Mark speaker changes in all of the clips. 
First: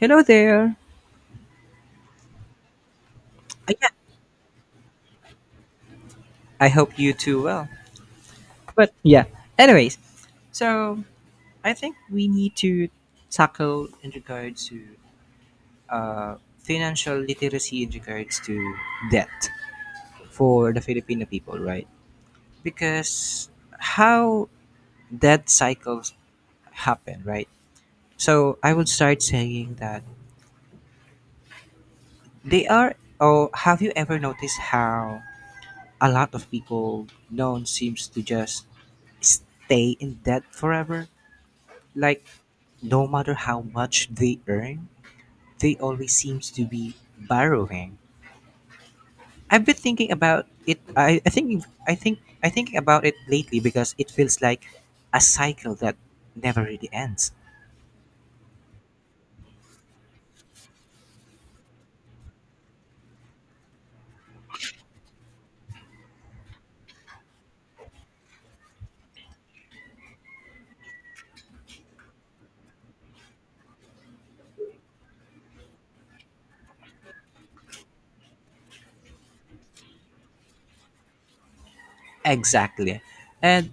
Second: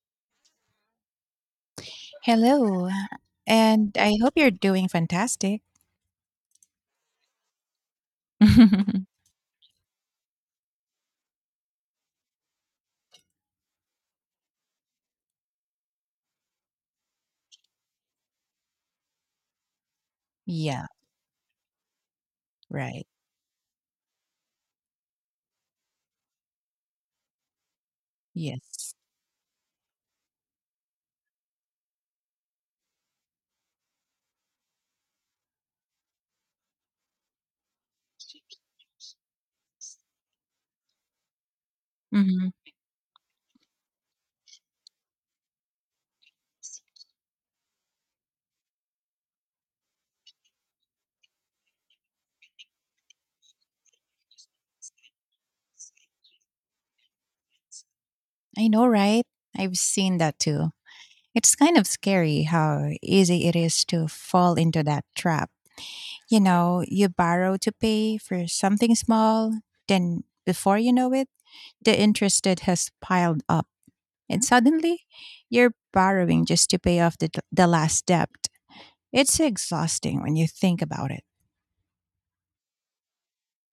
Speaker 1: Hello there.
Speaker 2: Hello,
Speaker 1: Yeah,
Speaker 2: and I hope you're doing fantastic.
Speaker 1: I hope you too well. But yeah, anyways, so I think we need to tackle in regards to financial literacy in regards to debt for the
Speaker 2: Yeah,
Speaker 1: Filipino people, right?
Speaker 2: right.
Speaker 1: Because how debt cycles happen, right? So I would
Speaker 2: Yes.
Speaker 1: start saying that they are. Oh, have you ever noticed how a lot of people known seems to just stay in debt forever? Like
Speaker 2: Hmm.
Speaker 1: no matter how much they earn, they always seems to be borrowing. I've been thinking about it. I thinking about it lately because it feels like a cycle that never really ends.
Speaker 2: I know, right? I've seen that too. It's kind of scary how easy it is to fall into that trap. You know, you borrow to pay for something small, then before you know it, the interest that has piled up. And suddenly, you're borrowing just to pay off the last debt. It's exhausting when you think about it.
Speaker 1: Exactly, and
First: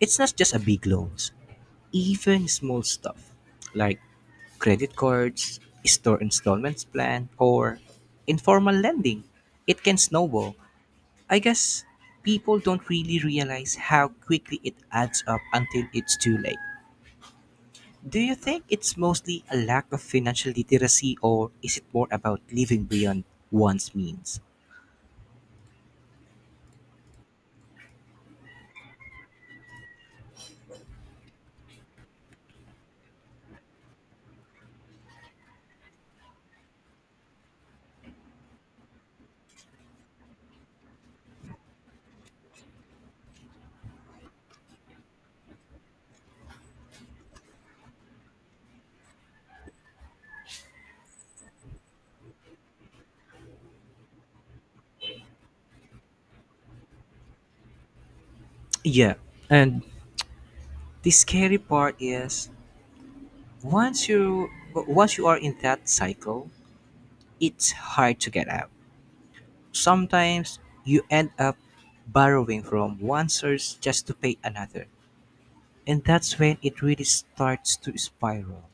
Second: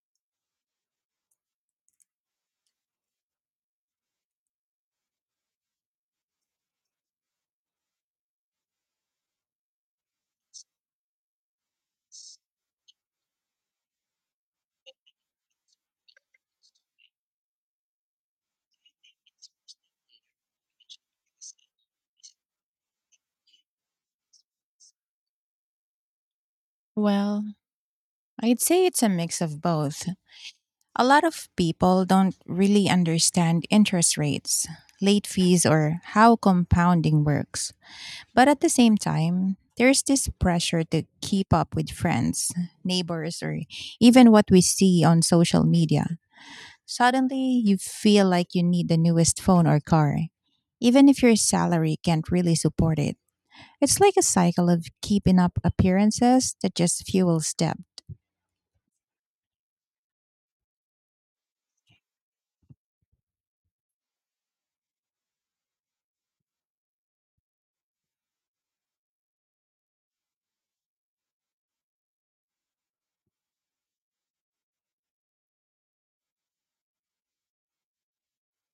Speaker 1: it's not just a big loans. Even small stuff like credit cards, store installments plan, or informal lending, it can snowball. I guess people don't really realize how quickly it adds up until it's too late. Do you think it's mostly a lack of financial literacy or is it more about living beyond one's means?
Speaker 2: Well, I'd say it's a mix of both. A lot of people don't really understand interest rates, late fees, or how compounding works. But at the same time, there's this pressure to keep up with friends, neighbors, or even what we see on social media. Suddenly, you feel like you need the newest phone or car, even if your salary can't really support it. It's like a cycle of keeping up appearances that just fuels debt.
Speaker 1: Yeah. And the scary part is once you once you are in that cycle, it's hard to get out. Sometimes you end up borrowing from one source just to pay another. And that's when it really starts to spiral.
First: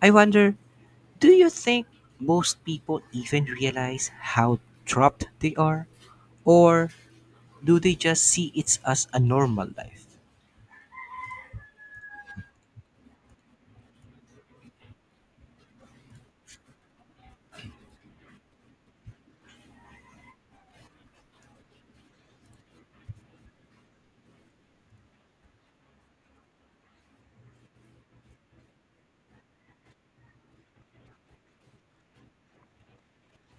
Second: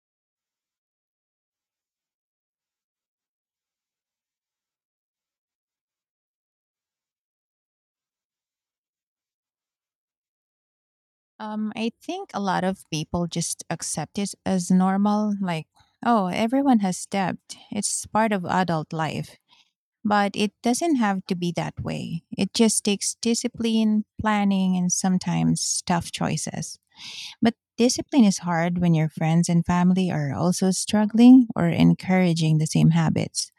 Speaker 1: I wonder, do you think most people even realize how trapped they are? Or do they just see it as a normal life?
Speaker 2: I think a lot of people just accept it as normal, like, oh, everyone has debt. It's part of adult life. But it doesn't have to be that way. It just takes discipline, planning, and sometimes tough choices. But discipline is hard when your friends and family are also struggling or encouraging the same habits.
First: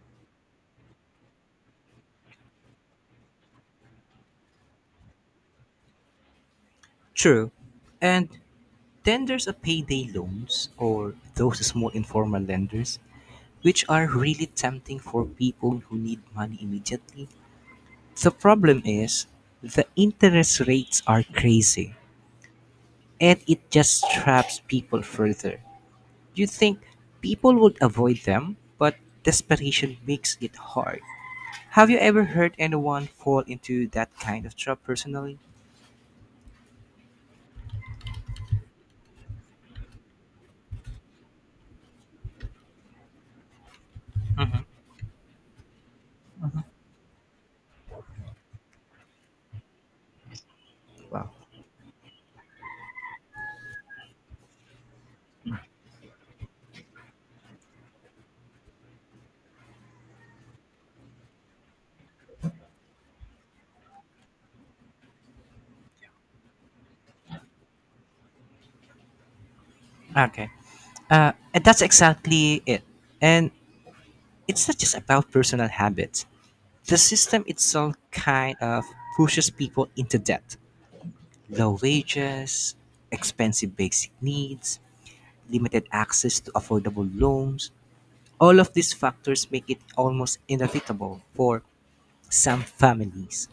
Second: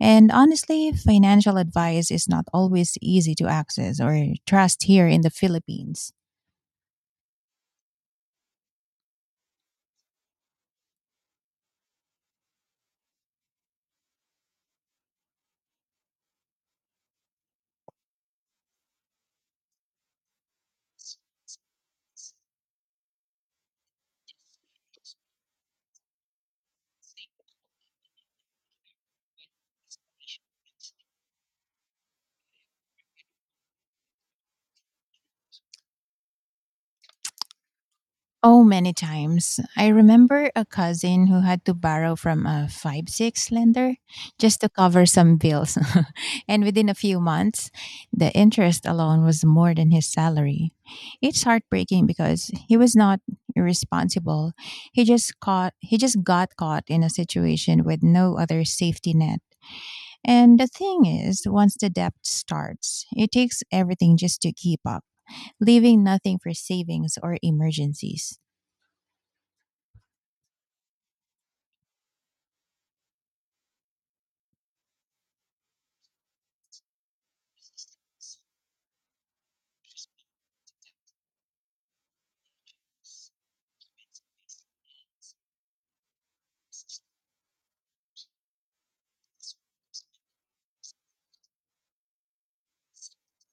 Speaker 2: And honestly, financial advice is not always easy to access or trust here in the Philippines.
Speaker 1: True. And then there's a payday loans or those small informal lenders, which are really tempting for people who need money immediately. The problem is the interest rates are crazy and it just traps people further. You think people would avoid them, but desperation makes it hard. Have you ever heard anyone fall into that kind of trap personally?
Speaker 2: Oh, many times. I remember a cousin who had to borrow from a 5-6 lender just
Speaker 1: Mhm.
Speaker 2: to cover some bills. And within a few months, the interest alone was more than his salary.
Speaker 1: Wow.
Speaker 2: It's heartbreaking because he was not irresponsible. He just got caught in a situation with no other safety net. And the thing is, once the debt starts, it takes everything just to keep up, leaving nothing for savings or emergencies.
Speaker 1: Okay. And that's exactly it. And it's not just about personal habits. The system itself kind of pushes people into debt. Low wages, expensive basic needs, limited access to affordable loans. All of these factors make it almost inevitable for some families.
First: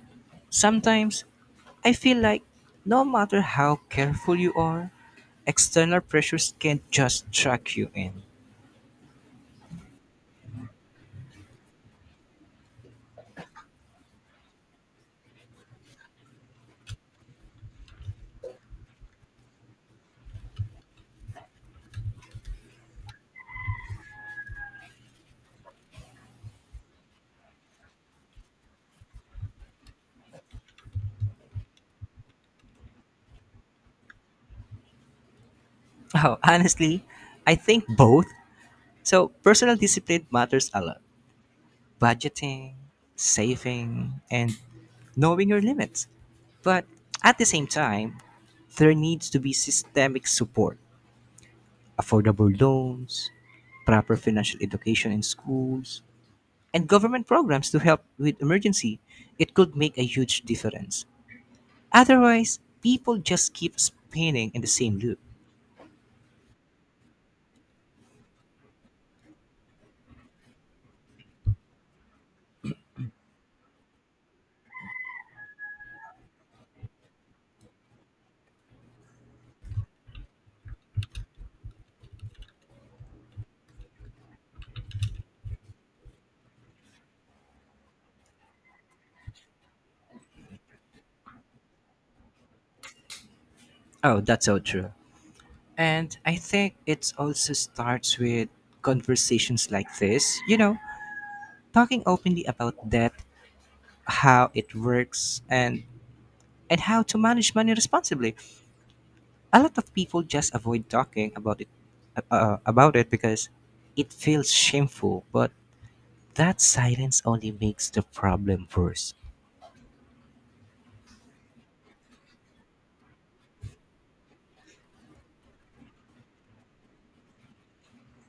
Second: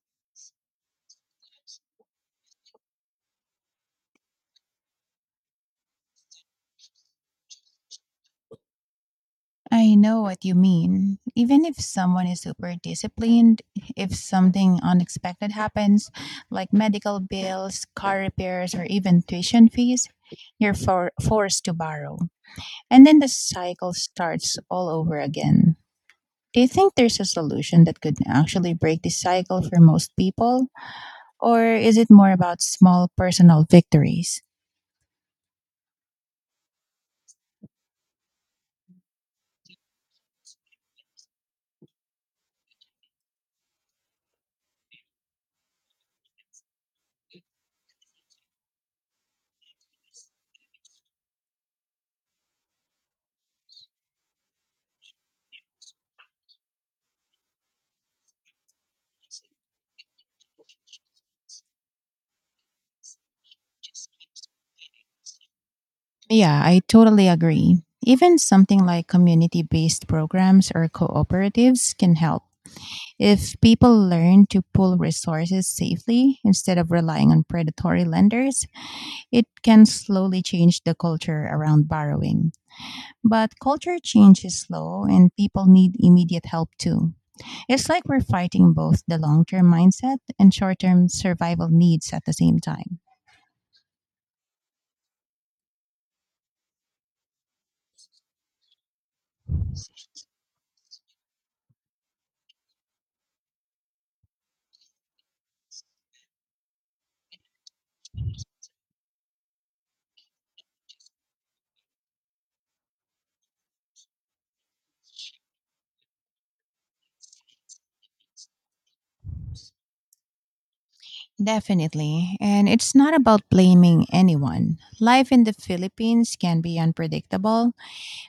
Speaker 1: Sometimes I feel like no matter how careful you are, external pressures can't just suck you in.
Speaker 2: I know what you mean. Even if someone is super disciplined, if something unexpected happens, like medical bills, car repairs, or even tuition fees, you're forced to borrow. And then the cycle starts all over again. Do you think there's a solution that could actually break this cycle for most people? Or is it more about small personal victories?
Speaker 1: Oh, honestly, I think both. So, personal discipline matters a lot. Budgeting, saving, and knowing your limits. But at the same time, there needs to be systemic support, affordable loans, proper financial education in schools, and government programs to help with emergency. It could make a huge difference. Otherwise, people just keep spinning in the same loop.
Speaker 2: Yeah, I totally agree. Even something like community based programs or cooperatives can help. If people learn to pool resources safely instead of relying on predatory lenders, it can slowly change the culture around borrowing. But culture change is slow and people need immediate help too. It's like we're fighting both the long term mindset and short term survival needs at the same time.
Speaker 1: Oh, that's so true. And I think it also starts with conversations like this, you know, talking openly about debt, how it works, and how to manage money responsibly. A lot of people just avoid talking about it because it feels shameful, but that silence only makes the problem worse.
Speaker 2: Definitely. And it's not about blaming anyone. Life in the Philippines can be unpredictable,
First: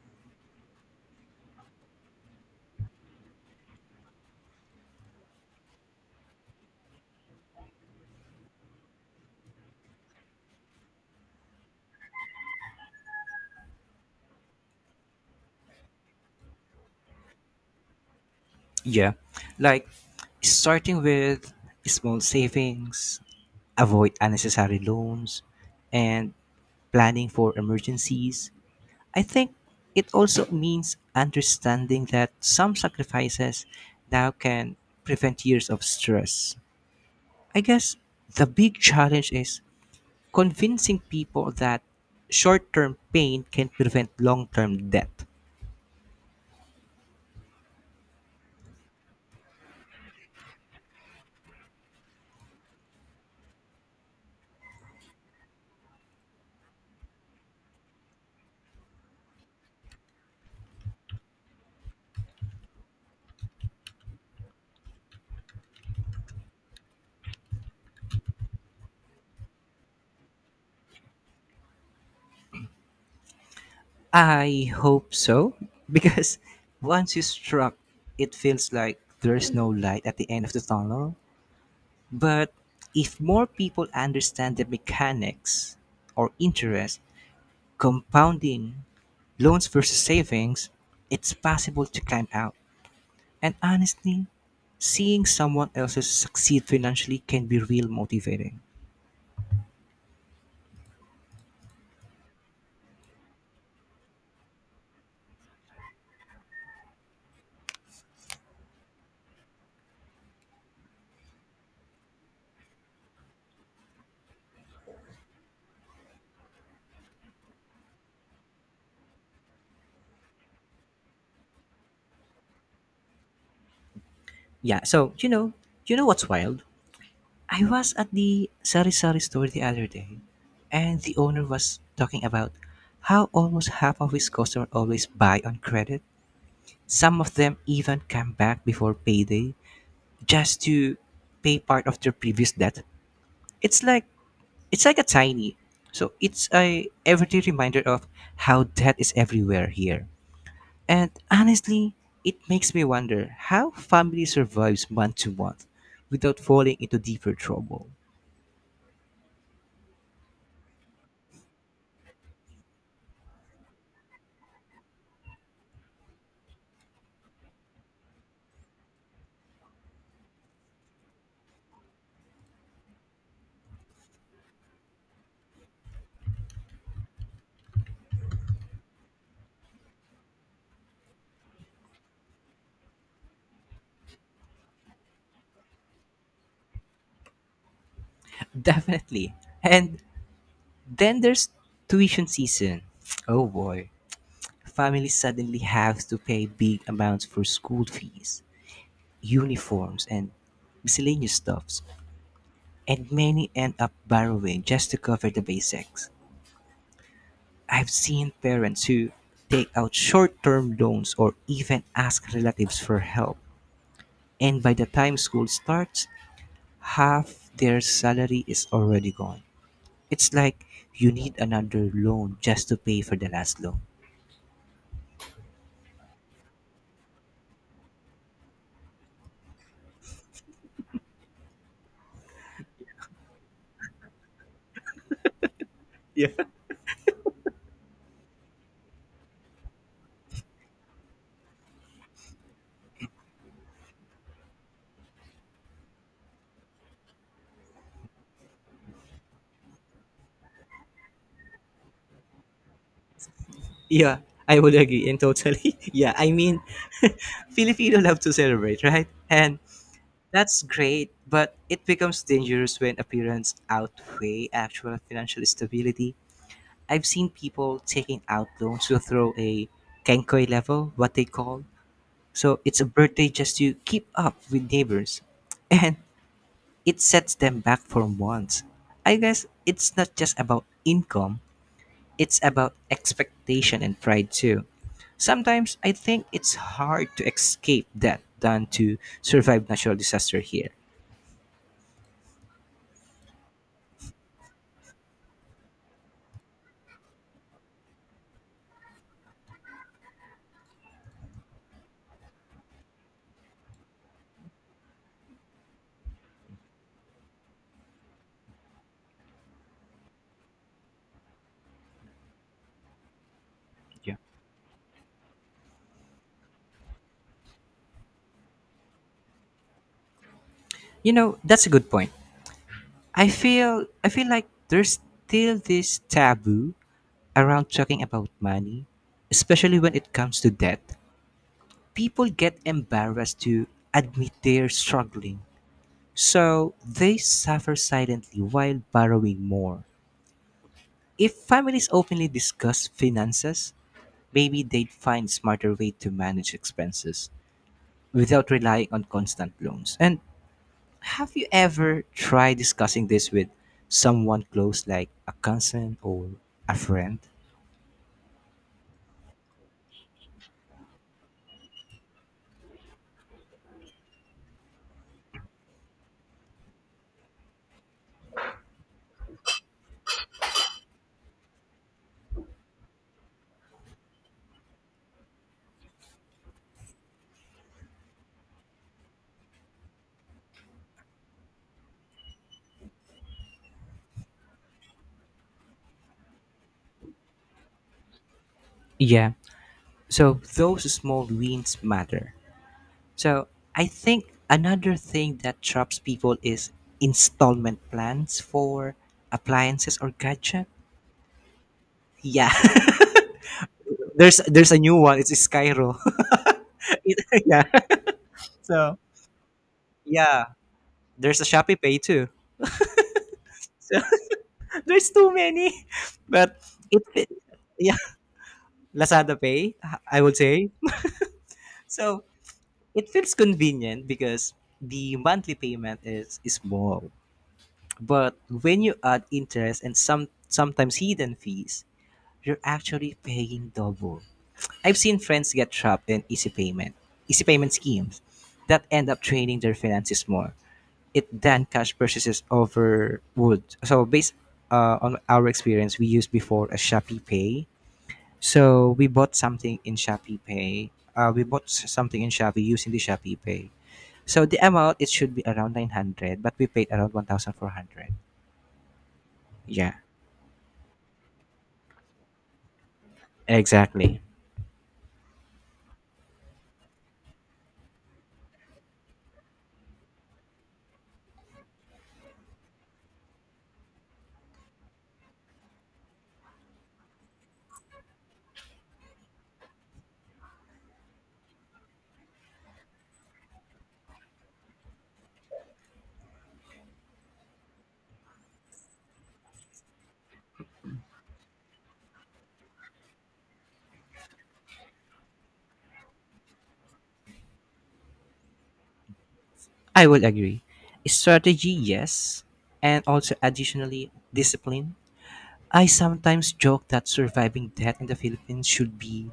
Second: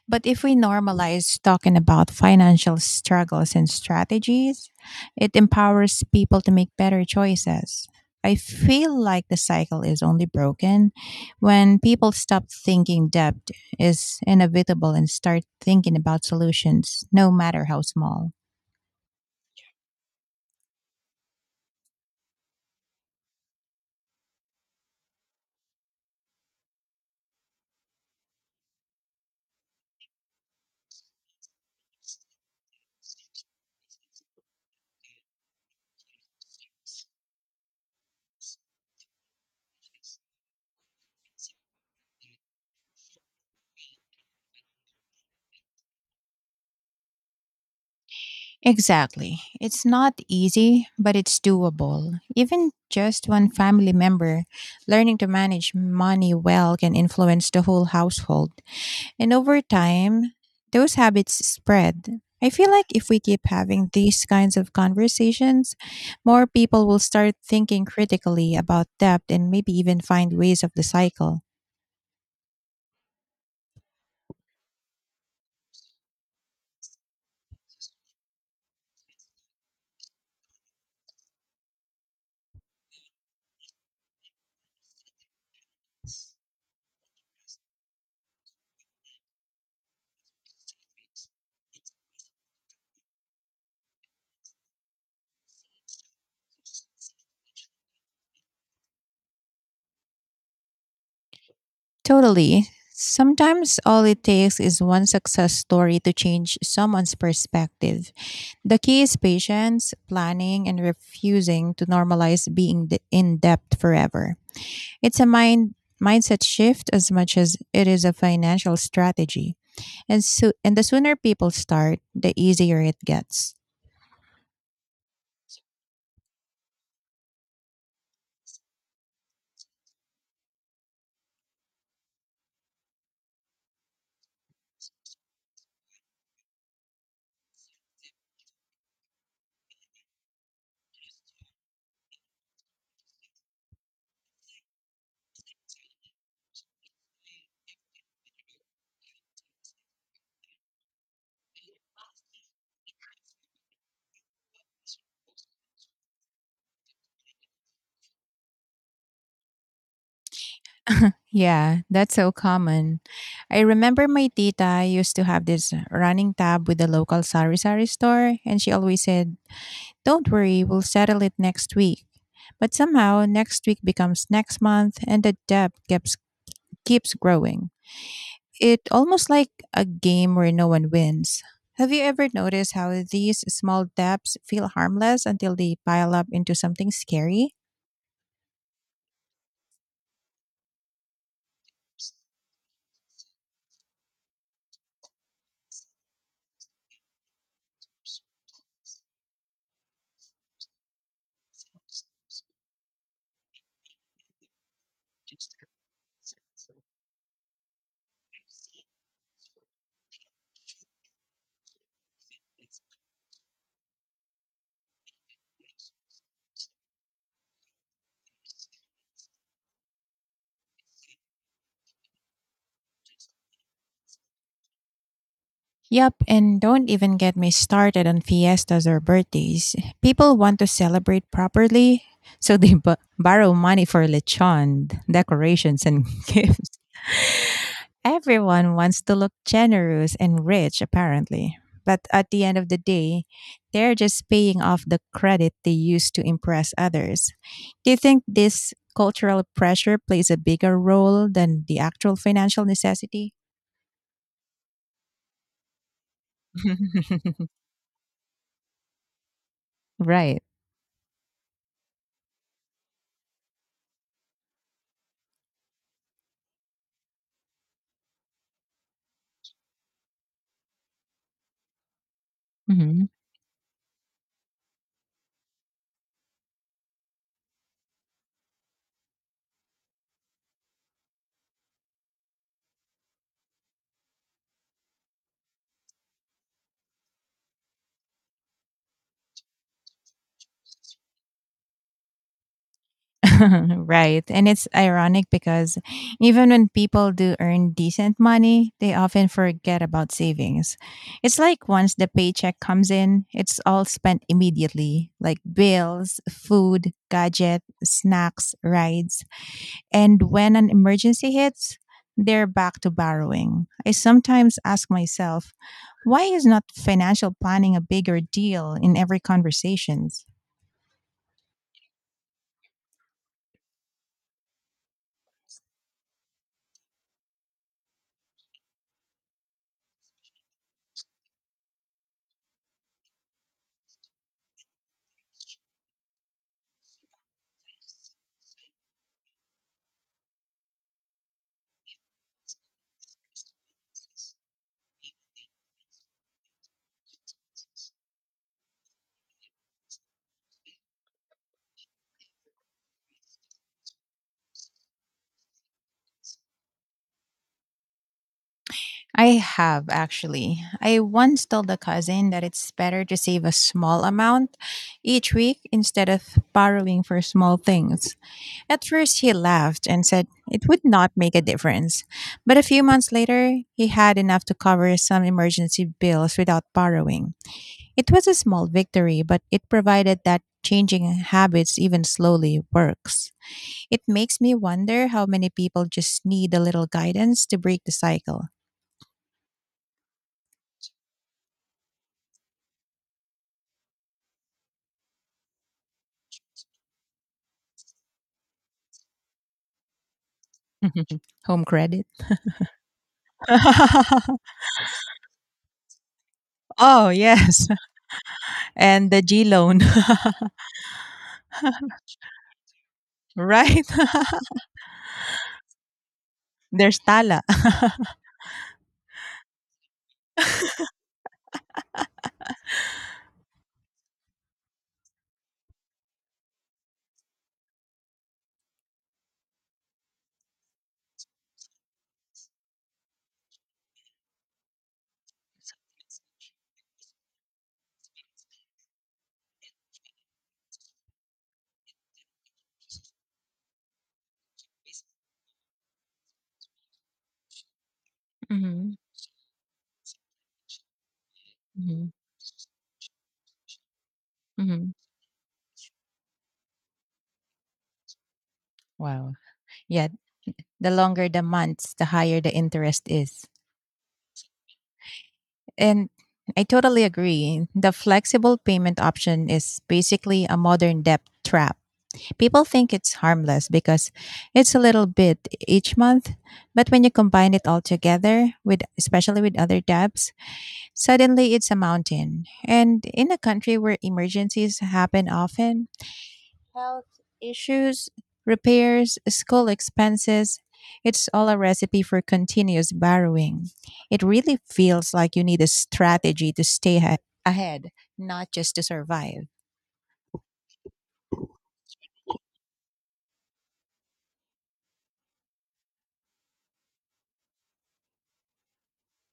Speaker 2: but if we normalize talking about financial struggles and strategies, it empowers people to make better choices. I feel like the cycle is only broken when people stop thinking debt is inevitable and start thinking about solutions, no matter how small.
Speaker 1: Yeah. Like starting with small savings, avoid unnecessary loans, and planning for emergencies. I think it also means understanding that some sacrifices now can prevent years of stress. I guess the big challenge is convincing people that short term pain can prevent long term death.
Speaker 2: Exactly. It's not easy, but it's doable. Even just one family member learning to manage money well can influence the whole household. And over time, those habits spread. I feel like if we keep having these kinds of conversations, more people will start thinking critically about debt and maybe even find ways of the cycle.
Speaker 1: I hope so, because once you struck, it feels like there's no light at the end of the tunnel. But if more people understand the mechanics or interest, compounding loans versus savings, it's possible to climb out. And honestly, seeing someone else succeed financially can be real motivating.
Speaker 2: Totally. Sometimes all it takes is one success story to change someone's perspective. The key is patience, planning, and refusing to normalize being in debt forever. It's a mindset shift as much as it is a financial strategy. And so, and the sooner people start, the easier it gets.
Speaker 1: Yeah, so you know, what's wild? I was at the Sari Sari store the other day, and the owner was talking about how almost half of his customers always buy on credit. Some of them even come back before payday just to pay part of their previous debt. It's like It's like a tiny. So it's a everyday reminder of how death is everywhere here. And honestly, it makes me wonder how family survives month to month without falling into deeper trouble.
Speaker 2: Yeah, that's so common. I remember my tita used to have this running tab with the local sari-sari store, and she always said, don't worry, we'll settle it next week. But somehow, next week becomes next month, and the debt keeps growing. It almost like a game where no one wins. Have you ever noticed how these small debts feel harmless until they pile up into something scary?
Speaker 1: Definitely. And then there's tuition season. Oh boy. Families suddenly have to pay big amounts for school fees, uniforms, and miscellaneous stuffs. And many end up borrowing just to cover the basics. I've seen parents who take out short term loans or even ask relatives for help. And by the time school starts, half their salary is already gone. It's like you need another loan just to pay for the last loan.
Speaker 2: Yep, and don't even get me started on fiestas or birthdays. People want to celebrate properly, so they borrow money for lechon, decorations, and
Speaker 1: Yeah,
Speaker 2: gifts. Everyone wants to look generous and rich, apparently. But at the end of the day, they're just paying off the credit they used to impress others. Do you think this cultural pressure plays a bigger role than the actual financial necessity?
Speaker 1: yeah, I would agree and totally. Yeah, I mean, Filipino love to celebrate, right? And
Speaker 2: Right.
Speaker 1: that's great, but it becomes dangerous when appearance outweigh actual financial stability. I've seen people taking out loans to throw a kenkoi level, what they call. So it's a birthday just to keep up with neighbors. And it sets them back for months. I guess it's not just about income, it's about expectation and pride too. Sometimes I think it's hard to escape that than to survive natural disaster here.
Speaker 2: Right. And it's ironic because even when people do earn decent money, they often forget about savings. It's like once the paycheck comes in, it's all spent immediately, like bills, food, gadget, snacks, rides. And when an emergency hits, they're back to borrowing. I
Speaker 1: Yeah.
Speaker 2: sometimes ask myself, why is not financial planning a bigger deal in every conversations?
Speaker 1: You know, that's a good point. I feel like there's still this taboo around talking about money, especially when it comes to debt, people get embarrassed to admit they're struggling. So they suffer silently while borrowing more. If families openly discuss finances, maybe they'd find smarter way to manage expenses without relying on constant loans. And have you ever tried discussing this with someone close like a cousin or a friend?
Speaker 2: I have actually. I once told a cousin that it's better to save a small amount each week instead of borrowing for small things. At first, he laughed and said it would not make a difference. But a few months later, he had enough to cover some emergency bills without borrowing. It was a small victory, but it provided that changing habits, even slowly, works. It makes me wonder how many people just need a little guidance to break the cycle.
Speaker 1: Yeah, so those small wins matter. So I think another thing that traps people is installment plans for appliances or gadget.
Speaker 2: Home credit.
Speaker 1: Yeah, there's there's a new one. It's Skyro.
Speaker 2: Oh,
Speaker 1: Yeah.
Speaker 2: yes.
Speaker 1: So
Speaker 2: And the G loan.
Speaker 1: yeah, there's a Shopee Pay too.
Speaker 2: Right?
Speaker 1: So there's too many, but
Speaker 2: There's
Speaker 1: it fe-
Speaker 2: Tala.
Speaker 1: yeah, Lazada Pay. I would say so. It feels convenient because the monthly payment is small, but when you add interest and sometimes hidden fees, you're actually paying double. I've seen friends get trapped in easy payment schemes that end up draining their finances more. It than cash purchases over would. So based on our experience, we used before a Shopee Pay.
Speaker 2: Mm-hmm.
Speaker 1: So we bought something in Shopee Pay. We bought
Speaker 2: Mm-hmm.
Speaker 1: something in Shopee using the Shopee Pay. So the
Speaker 2: Mm-hmm.
Speaker 1: amount it should be around 900, but we paid around 1,400.
Speaker 2: Wow.
Speaker 1: Yeah,
Speaker 2: Yeah. The longer the months, the higher the interest is.
Speaker 1: exactly.
Speaker 2: And I totally agree. The flexible payment option is basically a modern debt trap. People think it's harmless because it's a little bit each month, but when you combine it all together with especially with other debts, suddenly, it's a mountain. And in a country where emergencies happen often, health issues, repairs, school expenses, it's all a recipe for continuous borrowing. It really feels like you need a strategy to stay ahead, not just to survive.
Speaker 1: I will agree. Strategy, yes, and also additionally discipline. I sometimes joke that surviving debt in the Philippines should be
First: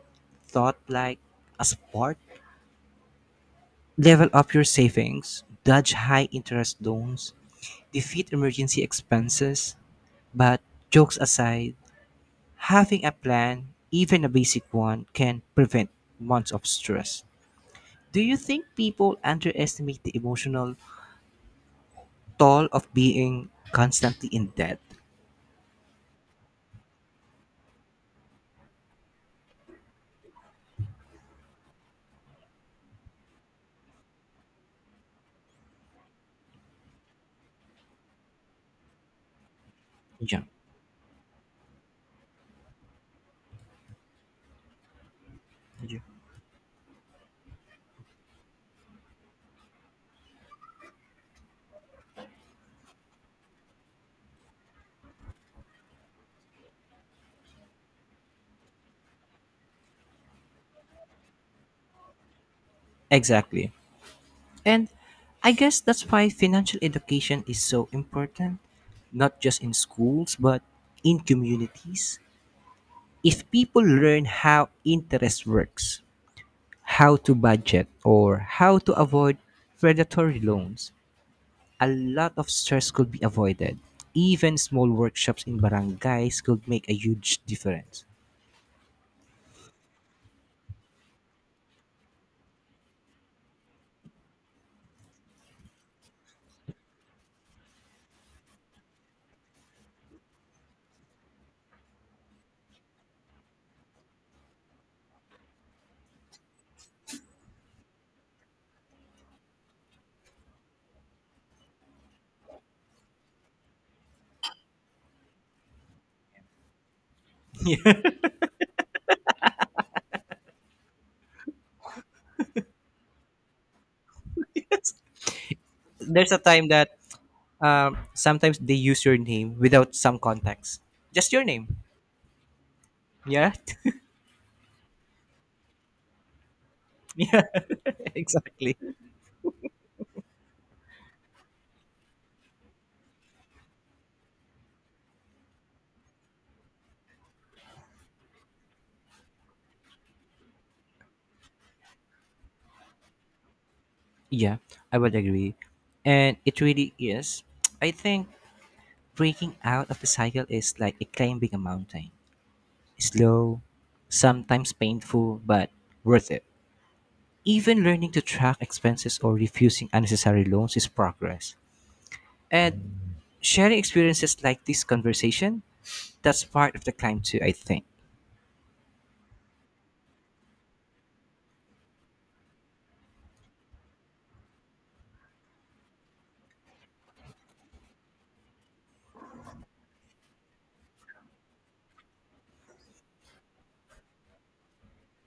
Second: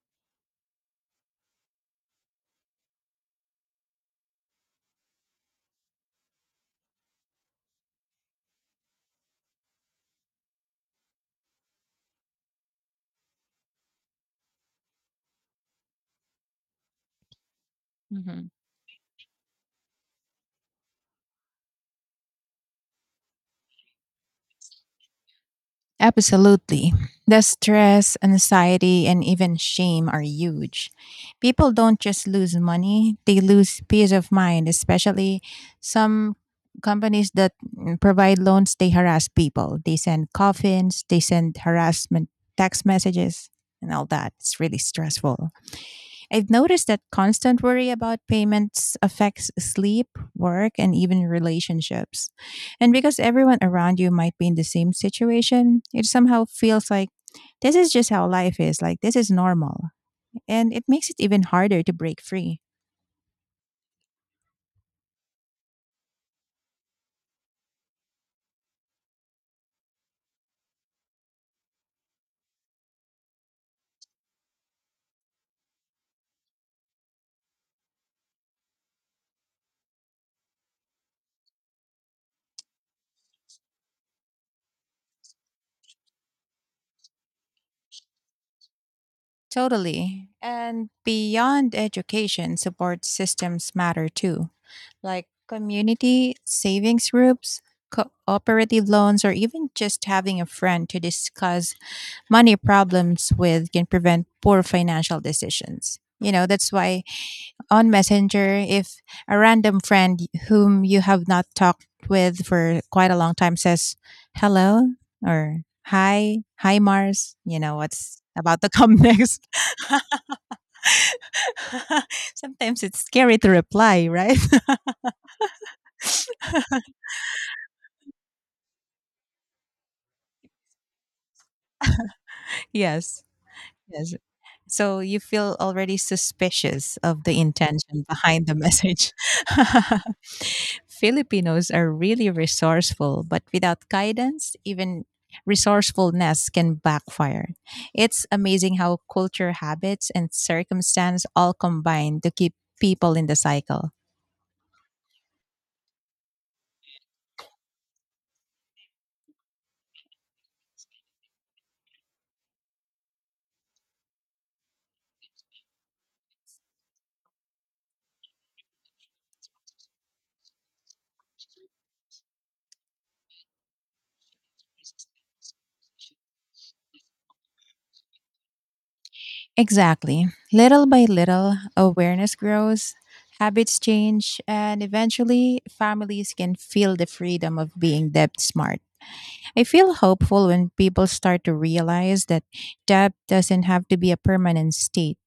Speaker 1: thought like a sport. Level up your savings, dodge high interest loans, defeat emergency expenses. But jokes aside, having a plan, even a basic one, can prevent months of stress. Do you
Speaker 2: Mhm.
Speaker 1: think people underestimate the emotional toll of being constantly in debt?
Speaker 2: Absolutely. The stress, anxiety, and even shame are huge. People don't just lose money, they lose peace of mind, especially some companies that provide loans, they harass people. They send
Speaker 1: Yeah.
Speaker 2: coffins, they send harassment text messages, and all that. It's really stressful.
Speaker 1: Yeah.
Speaker 2: I've noticed that constant worry about payments affects sleep, work, and even relationships. And because everyone around you might be in the same situation, it somehow feels like this is just how life is, like this is normal. And it makes it even harder to break free.
Speaker 1: Exactly. And I guess that's why financial education is so important, not just in schools, but in communities. If people learn how interest works, how to budget, or how to avoid predatory loans, a lot of stress could be avoided. Even small workshops in barangays could make a huge difference.
Speaker 2: Totally. And beyond education, support systems matter too, like community savings groups, cooperative loans, or even just having a friend to discuss money problems with can prevent poor financial decisions. You know, that's why on Messenger, if a random friend whom you have not talked with for quite a long time says hello or hi, hi Mars, you know
Speaker 1: Yeah,
Speaker 2: what's about to come next. Sometimes it's scary to reply, right?
Speaker 1: there's a time that sometimes they use your name without some context, just your name.
Speaker 2: Yes.
Speaker 1: Yeah.
Speaker 2: Yes. So you feel already suspicious of the
Speaker 1: Yeah.
Speaker 2: intention behind the
Speaker 1: Exactly.
Speaker 2: message. Filipinos are really resourceful, but without guidance, even resourcefulness can backfire. It's amazing how culture, habits, and circumstance all combine to keep people in the cycle.
Speaker 1: Yeah, I would agree. And it really is. I think breaking out of the cycle is like a climbing a mountain. Slow, sometimes painful, but worth it. Even learning to track expenses or refusing unnecessary loans is progress. And sharing experiences like this conversation, that's part of the climb too, I think.
Speaker 2: Exactly. Little by little, awareness grows, habits change, and eventually families can feel the freedom of being debt smart. I feel hopeful when people start to realize that debt doesn't have to be a permanent state.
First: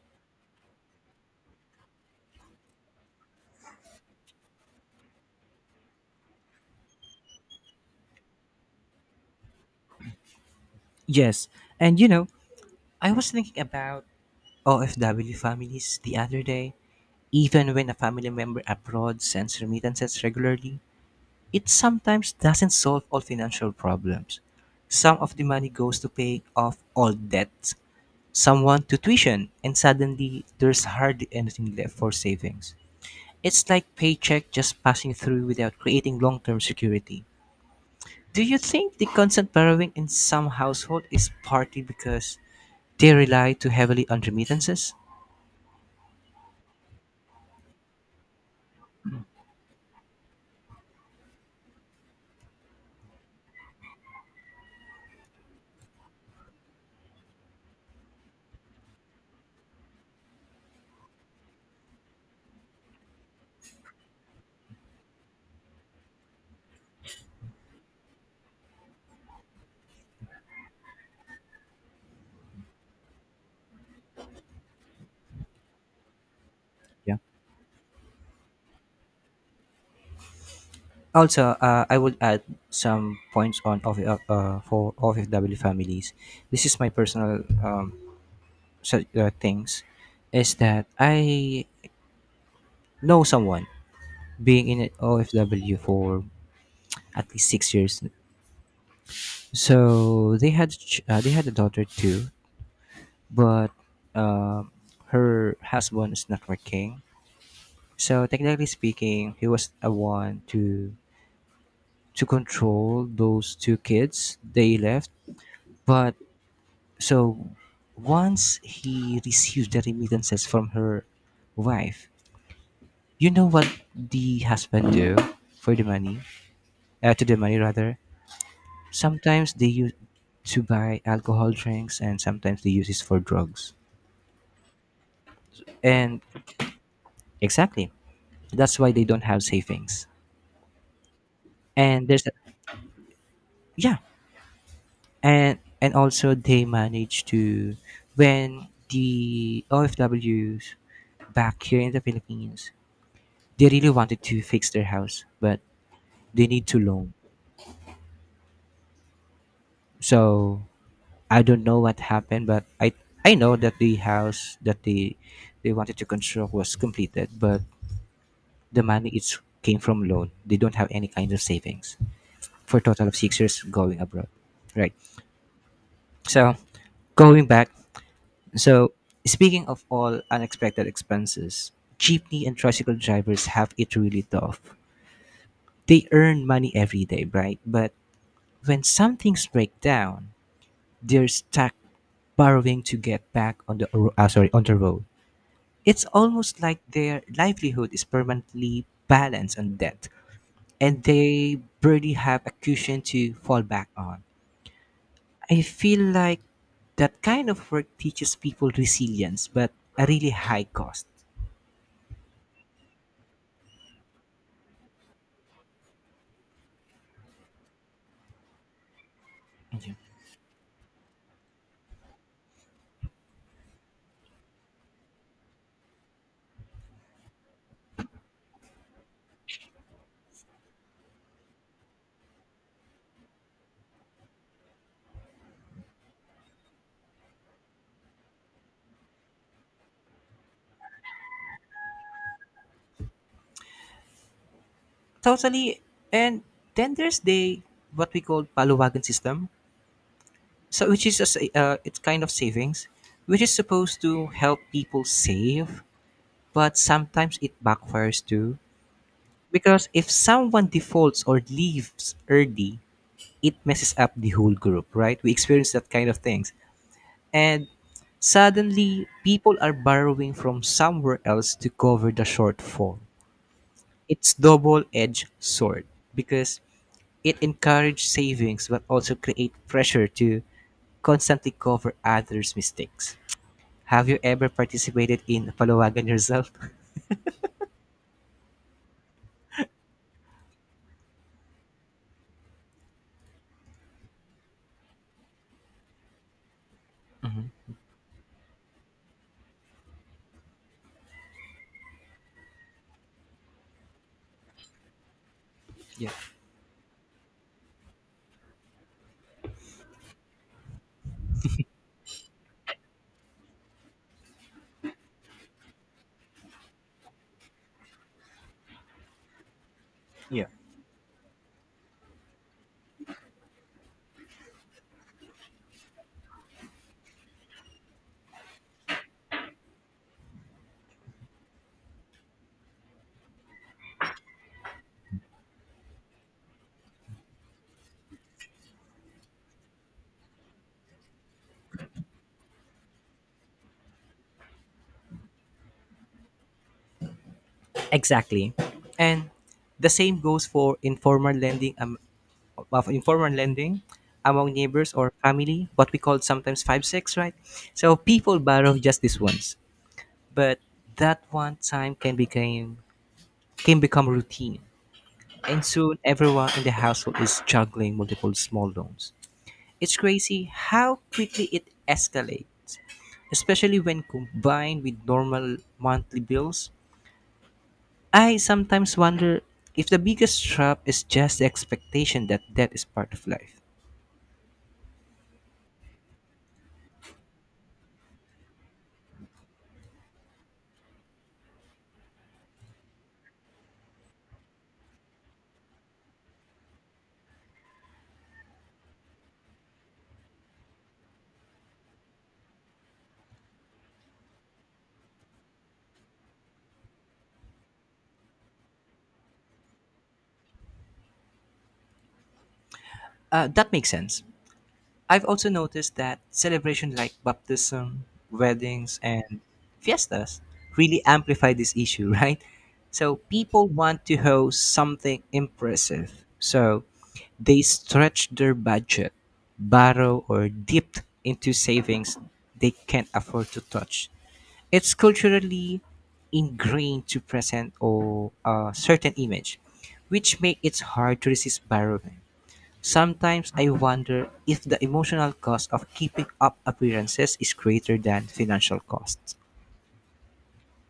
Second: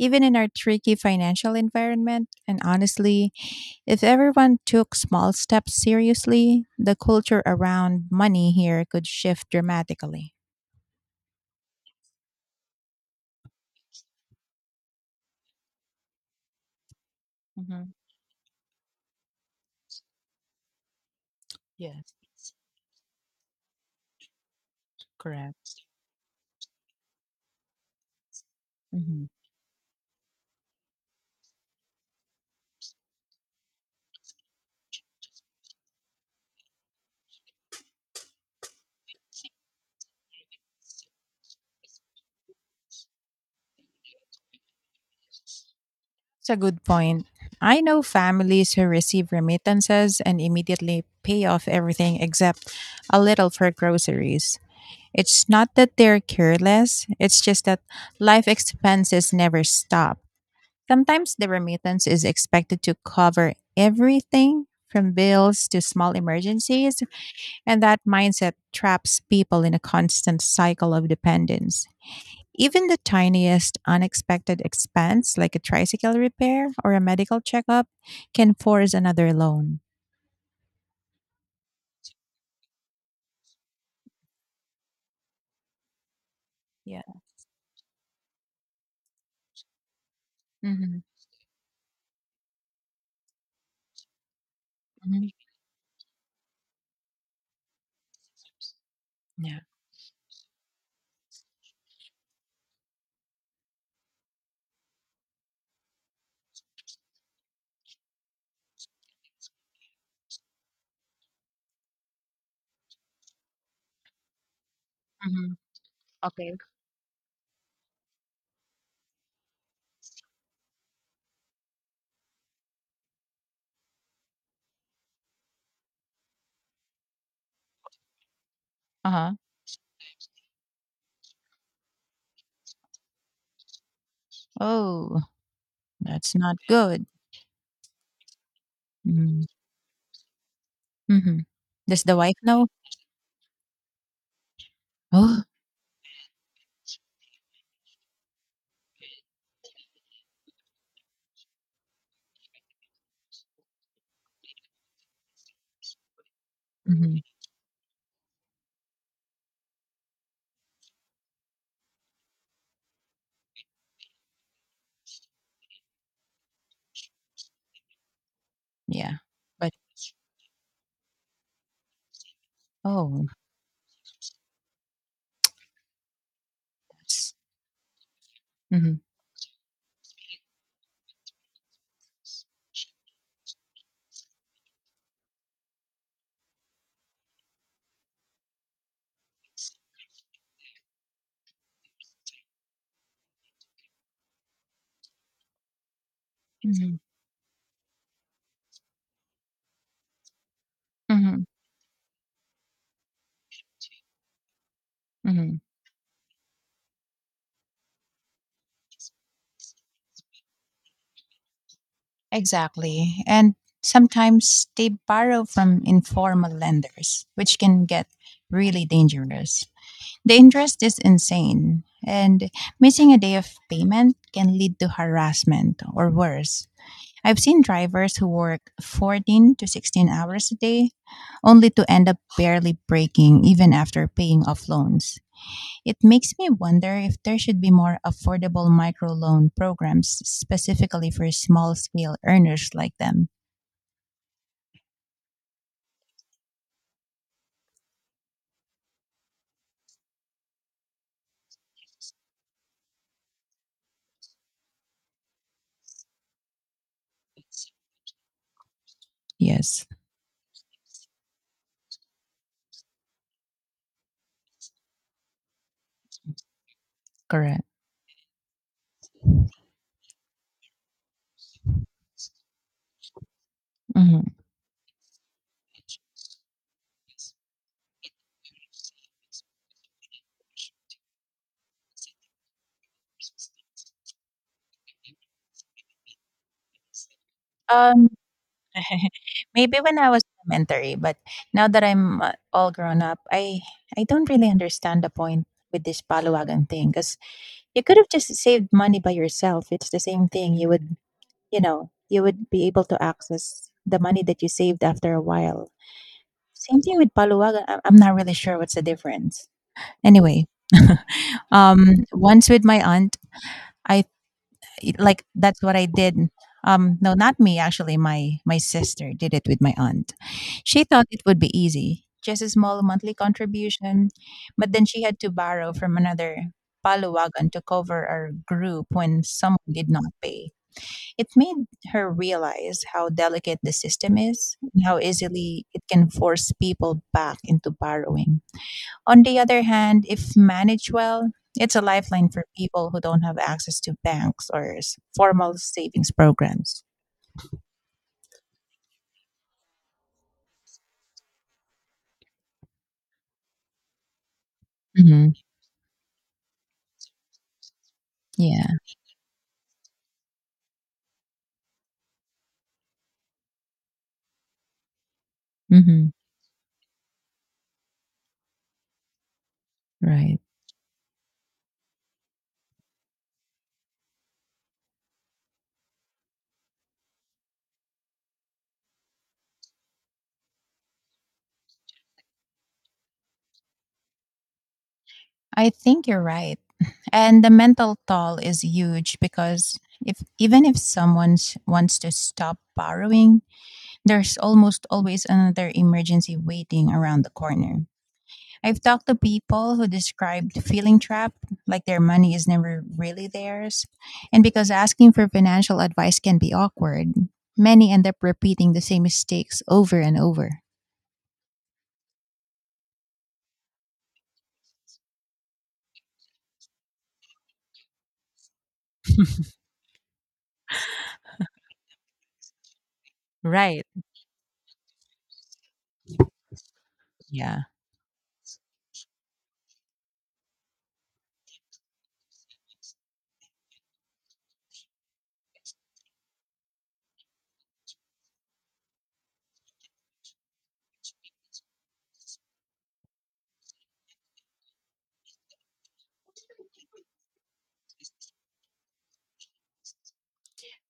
Speaker 2: Even in our tricky financial environment, and honestly, if everyone took small steps seriously, the culture around money here could shift dramatically.
Speaker 1: Yes. And you know, I was thinking about OFW families the other day. Even
Speaker 2: Hmm.
Speaker 1: when a family member abroad sends remittances regularly, it
Speaker 2: Yes,
Speaker 1: sometimes doesn't solve all financial problems. Some of the money
Speaker 2: correct.
Speaker 1: goes to pay off old debts, someone to
Speaker 2: Mhm.
Speaker 1: tuition, and suddenly there's hardly anything left for savings. It's like paycheck just passing through without creating long-term security. Do you think the constant borrowing in some household is partly because they rely too heavily on remittances?
Speaker 2: It's a good point. I know families who receive remittances and immediately pay off everything except a little for groceries. It's not that they're careless, it's just that life expenses never stop. Sometimes the remittance is expected to cover everything from bills to small emergencies, and that mindset traps people in a constant cycle of dependence. Even the tiniest unexpected expense, like a tricycle repair or a
Speaker 1: Yeah.
Speaker 2: medical checkup, can force another loan.
Speaker 1: Also, I would add some points on for OFW families. This is my
Speaker 2: Yeah.
Speaker 1: personal things, is that
Speaker 2: Mm-hmm.
Speaker 1: I know someone being in an
Speaker 2: Hmm.
Speaker 1: OFW for at least 6 years.
Speaker 2: Yeah.
Speaker 1: So they had a daughter too, but um her husband is not working. So technically speaking, he was a one to control those two kids. They left,
Speaker 2: Hmm.
Speaker 1: but
Speaker 2: Okay.
Speaker 1: so once he received the remittances from her wife, you know what the husband do for the money? To the money rather.
Speaker 2: Uh huh.
Speaker 1: Sometimes they use to buy alcohol drinks, and sometimes they use it for drugs.
Speaker 2: Oh,
Speaker 1: And
Speaker 2: that's not good.
Speaker 1: exactly, that's why they don't
Speaker 2: Mm-hmm.
Speaker 1: have savings.
Speaker 2: Mm-hmm. Does
Speaker 1: And
Speaker 2: the
Speaker 1: there's a,
Speaker 2: wife know?
Speaker 1: yeah,
Speaker 2: Oh,
Speaker 1: and also they manage to when the OFWs back here in the Philippines, they really wanted to fix their house, but they need to loan.
Speaker 2: hmm,
Speaker 1: So I don't know what happened, but I know that the house that they wanted to construct was completed, but the money
Speaker 2: yeah.
Speaker 1: it's
Speaker 2: But,
Speaker 1: came from loan. They don't have any kind of savings for a total of
Speaker 2: oh,
Speaker 1: 6 years going abroad. Right. So
Speaker 2: that's.
Speaker 1: going back, so
Speaker 2: Hmm.
Speaker 1: speaking of all unexpected expenses, jeepney and tricycle drivers have it really tough. They earn money every day, right? But when some things break down, they're stuck borrowing to get back on the sorry, on the road. It's almost like their livelihood is permanently balanced on debt, and they barely have a cushion to fall back on.
Speaker 2: Hmm.
Speaker 1: I feel like that kind of work teaches people resilience, but a really high cost.
Speaker 2: Exactly. And sometimes they borrow from informal lenders, which can get really dangerous.
Speaker 1: Yeah.
Speaker 2: The interest is insane, and missing a day of payment can lead to harassment or worse. I've seen drivers who work 14 to 16 hours a day only to end up barely breaking even after paying off loans. It makes me wonder if there should be more affordable microloan programs specifically for small scale earners like them.
Speaker 1: Totally. And then there's the what we call paluwagan system, so which is it's kind of savings, which is supposed to help people save, but sometimes it backfires too.
Speaker 2: Yes,
Speaker 1: Because if someone defaults or leaves early, it messes up the whole group, right? We experience that kind of things.
Speaker 2: correct.
Speaker 1: And suddenly, people are borrowing from somewhere else to cover the shortfall. It's
Speaker 2: Mhm.
Speaker 1: double-edged sword because it encourages savings but also create pressure to constantly cover others' mistakes. Have you ever participated in palawagan yourself?
Speaker 2: Um, Maybe when I was elementary, but now that I'm all grown up, I don't really understand the point with this palawagan thing because you could have just saved money by yourself. It's the same thing. You would, you would be able to access the money that you saved after a while.
Speaker 1: Yeah.
Speaker 2: Same thing with palawagan. I'm not really sure what's the difference. Anyway, once with my aunt, I like that's what I did. No, not me actually. My sister did it with my aunt.
Speaker 1: Yeah.
Speaker 2: She thought it would be easy, just a small monthly contribution, but then she had to borrow from another paluwagan to cover our group when someone did not pay. It made her realize how delicate the system is and how easily it can force people back into borrowing. On the other hand, if managed well, it's a lifeline for people who don't have access to banks or formal savings programs.
Speaker 1: Exactly. And the same goes for informal lending of informal lending among neighbors or
Speaker 2: Hmm.
Speaker 1: family, what we call sometimes 5-6, right? So people
Speaker 2: Yeah.
Speaker 1: borrow just this once, but that one time can become routine, and soon
Speaker 2: Hmm.
Speaker 1: everyone in the household is juggling multiple small loans. It's
Speaker 2: Right.
Speaker 1: crazy how quickly it escalates, especially when combined with normal monthly bills. I sometimes wonder if the biggest trap is just the expectation that debt is part of life.
Speaker 2: I think you're right. And the mental toll is huge because if even if someone wants to stop borrowing, there's almost always another emergency waiting around the corner. I've talked to people who described feeling trapped, like their money is never really theirs. And because asking for financial advice can be awkward, many end up repeating the same mistakes over and over.
Speaker 1: That makes sense. I've also noticed that celebrations like baptism, weddings, and fiestas really amplify this issue, right? So people
Speaker 2: Right.
Speaker 1: want to host something impressive. So they
Speaker 2: Yeah.
Speaker 1: stretch their budget, borrow, or dip into savings they can't afford to touch. It's culturally ingrained to present or a certain image, which make it hard to resist borrowing. Sometimes I wonder if the emotional cost of keeping up appearances is greater than financial costs.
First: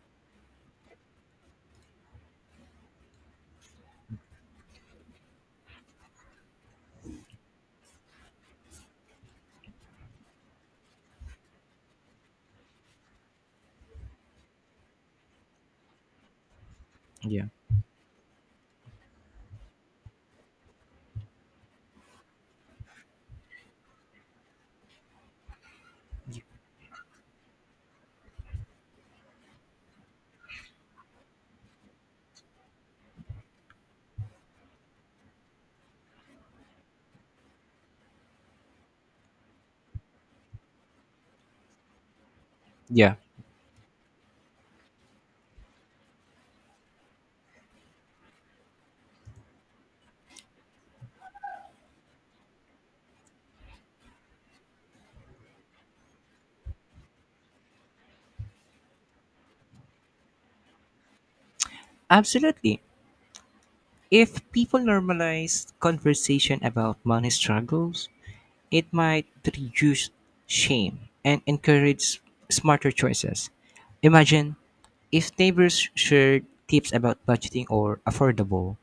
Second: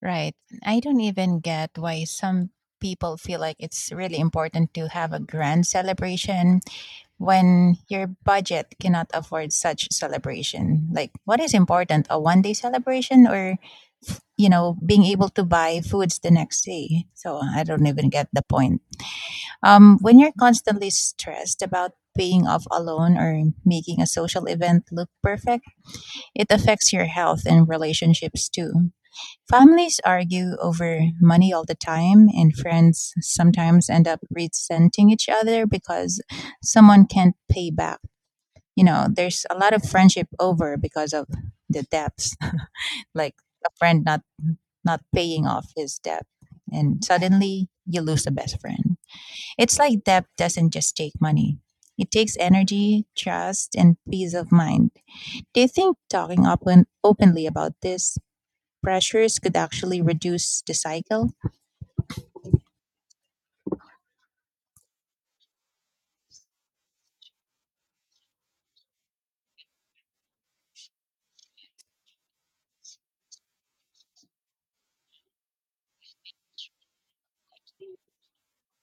Speaker 2: Right. I don't even get why some people feel like it's really important to have a grand celebration when your budget cannot afford such celebration. Like, what is important, a one day celebration or being able to buy foods the next day? So
Speaker 1: Yeah.
Speaker 2: I don't even get the point. When you're constantly stressed about paying off a loan or making a social event look perfect, it affects your health and relationships too. Families argue over money all the time, and friends sometimes end up resenting each other because someone can't pay back. You know, there's a lot of friendship over because of the debts,
Speaker 1: Yeah,
Speaker 2: like a friend not paying off his debt, and suddenly you lose a best friend. It's like debt doesn't just take money, it takes energy, trust, and peace of mind. Do you think talking openly about these pressures could actually reduce the cycle?
Speaker 1: absolutely. If people normalize conversation about money struggles, it might reduce shame and encourage smarter choices. Imagine if neighbors shared tips about budgeting or affordable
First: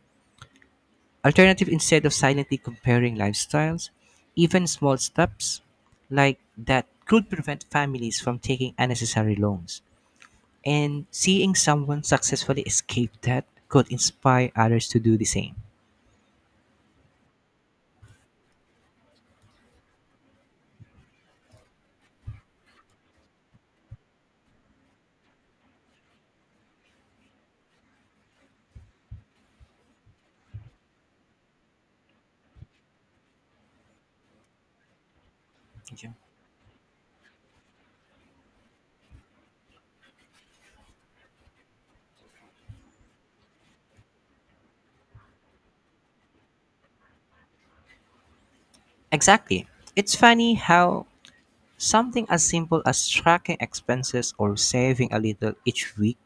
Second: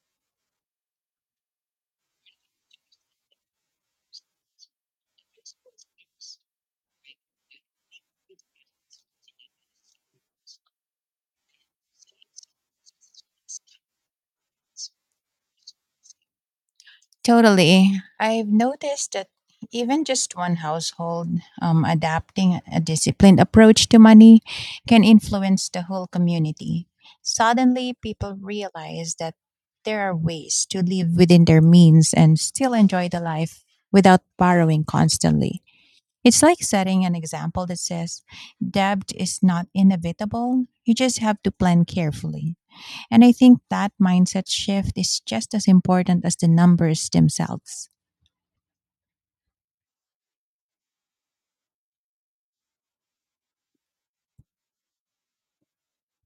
Speaker 1: alternative instead of silently comparing lifestyles, even small steps like that could prevent families from taking unnecessary loans. And seeing someone successfully escape that could inspire others to do the same.
Speaker 2: Totally. I've noticed that even just one household adapting a disciplined approach to money can influence the whole community. Suddenly, people realize that there are ways to live within their means and still enjoy the life without borrowing constantly.
Speaker 1: Yeah.
Speaker 2: It's like setting an example that says debt is not inevitable, you just have to plan carefully. And I think that mindset shift is just as important as the numbers themselves.
Speaker 1: Exactly. It's funny how something as simple as tracking expenses or saving a little each week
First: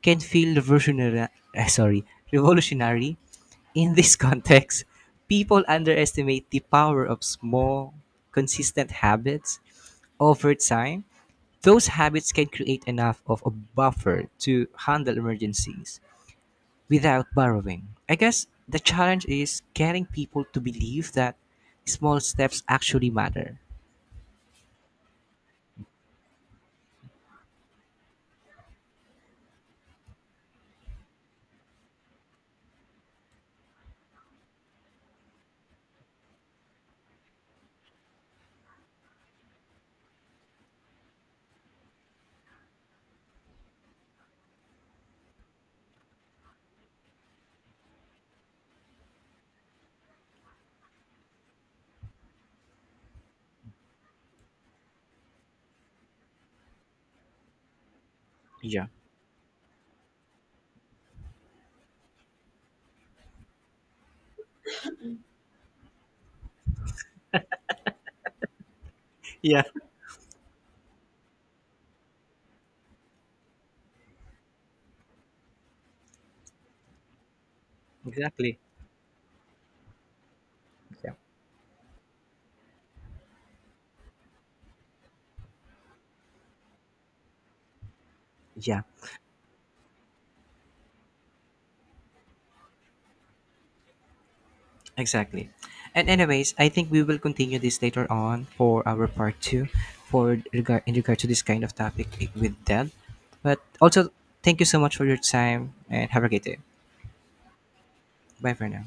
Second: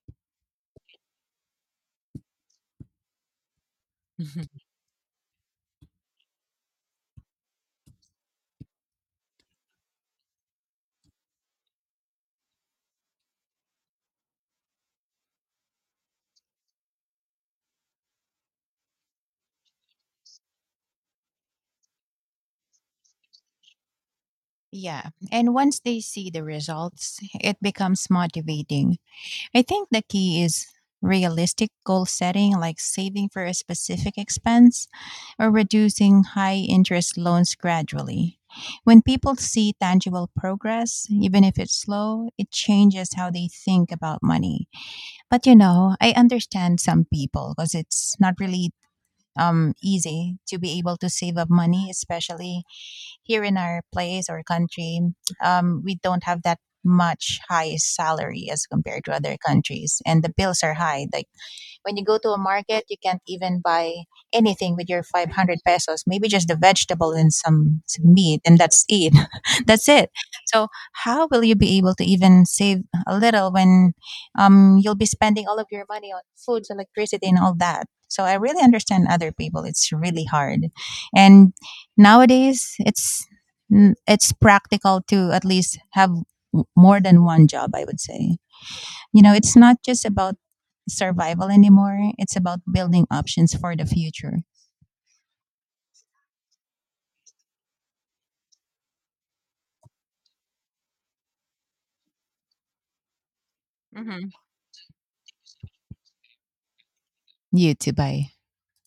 Speaker 1: can feel revolutionary, sorry, revolutionary. In this context, people underestimate the power of small, consistent habits over time. Those habits can create enough of a buffer to handle emergencies without borrowing. I guess the challenge is getting people to believe that small steps actually matter.
Speaker 2: Yeah. And once they see the results, it becomes motivating. I think the key is realistic goal setting, like saving for a specific expense or reducing high interest loans gradually. When people see tangible progress, even if it's slow, it changes how they think about money. But you know, I understand some people because it's not really easy to be able to save up money, especially here in our place or country. We don't have that much high salary as
Speaker 1: Yeah.
Speaker 2: compared to other countries, and the bills are high. The When you go to a market, you can't even buy anything with your 500 pesos, maybe just the vegetable and some meat, and that's it.
Speaker 1: Yeah.
Speaker 2: That's it. So, how will you be able to even save a little when you'll be spending all of your money on foods, electricity, and all that? So, I
Speaker 1: Exactly.
Speaker 2: really understand other people. It's really hard.
Speaker 1: Yeah.
Speaker 2: And nowadays, it's it's practical to at least have more than one job, I would say.
Speaker 1: Yeah.
Speaker 2: You know, it's not just about survival anymore, it's about building options for the future.
Speaker 1: Exactly. And anyways, I think we will continue this later on for our part 2 for regard in regard to this kind of topic with Dad. But also
Speaker 2: Hmm.
Speaker 1: thank you so much for your time and have a great day.
Speaker 2: You too, bye.
Speaker 1: Bye for now.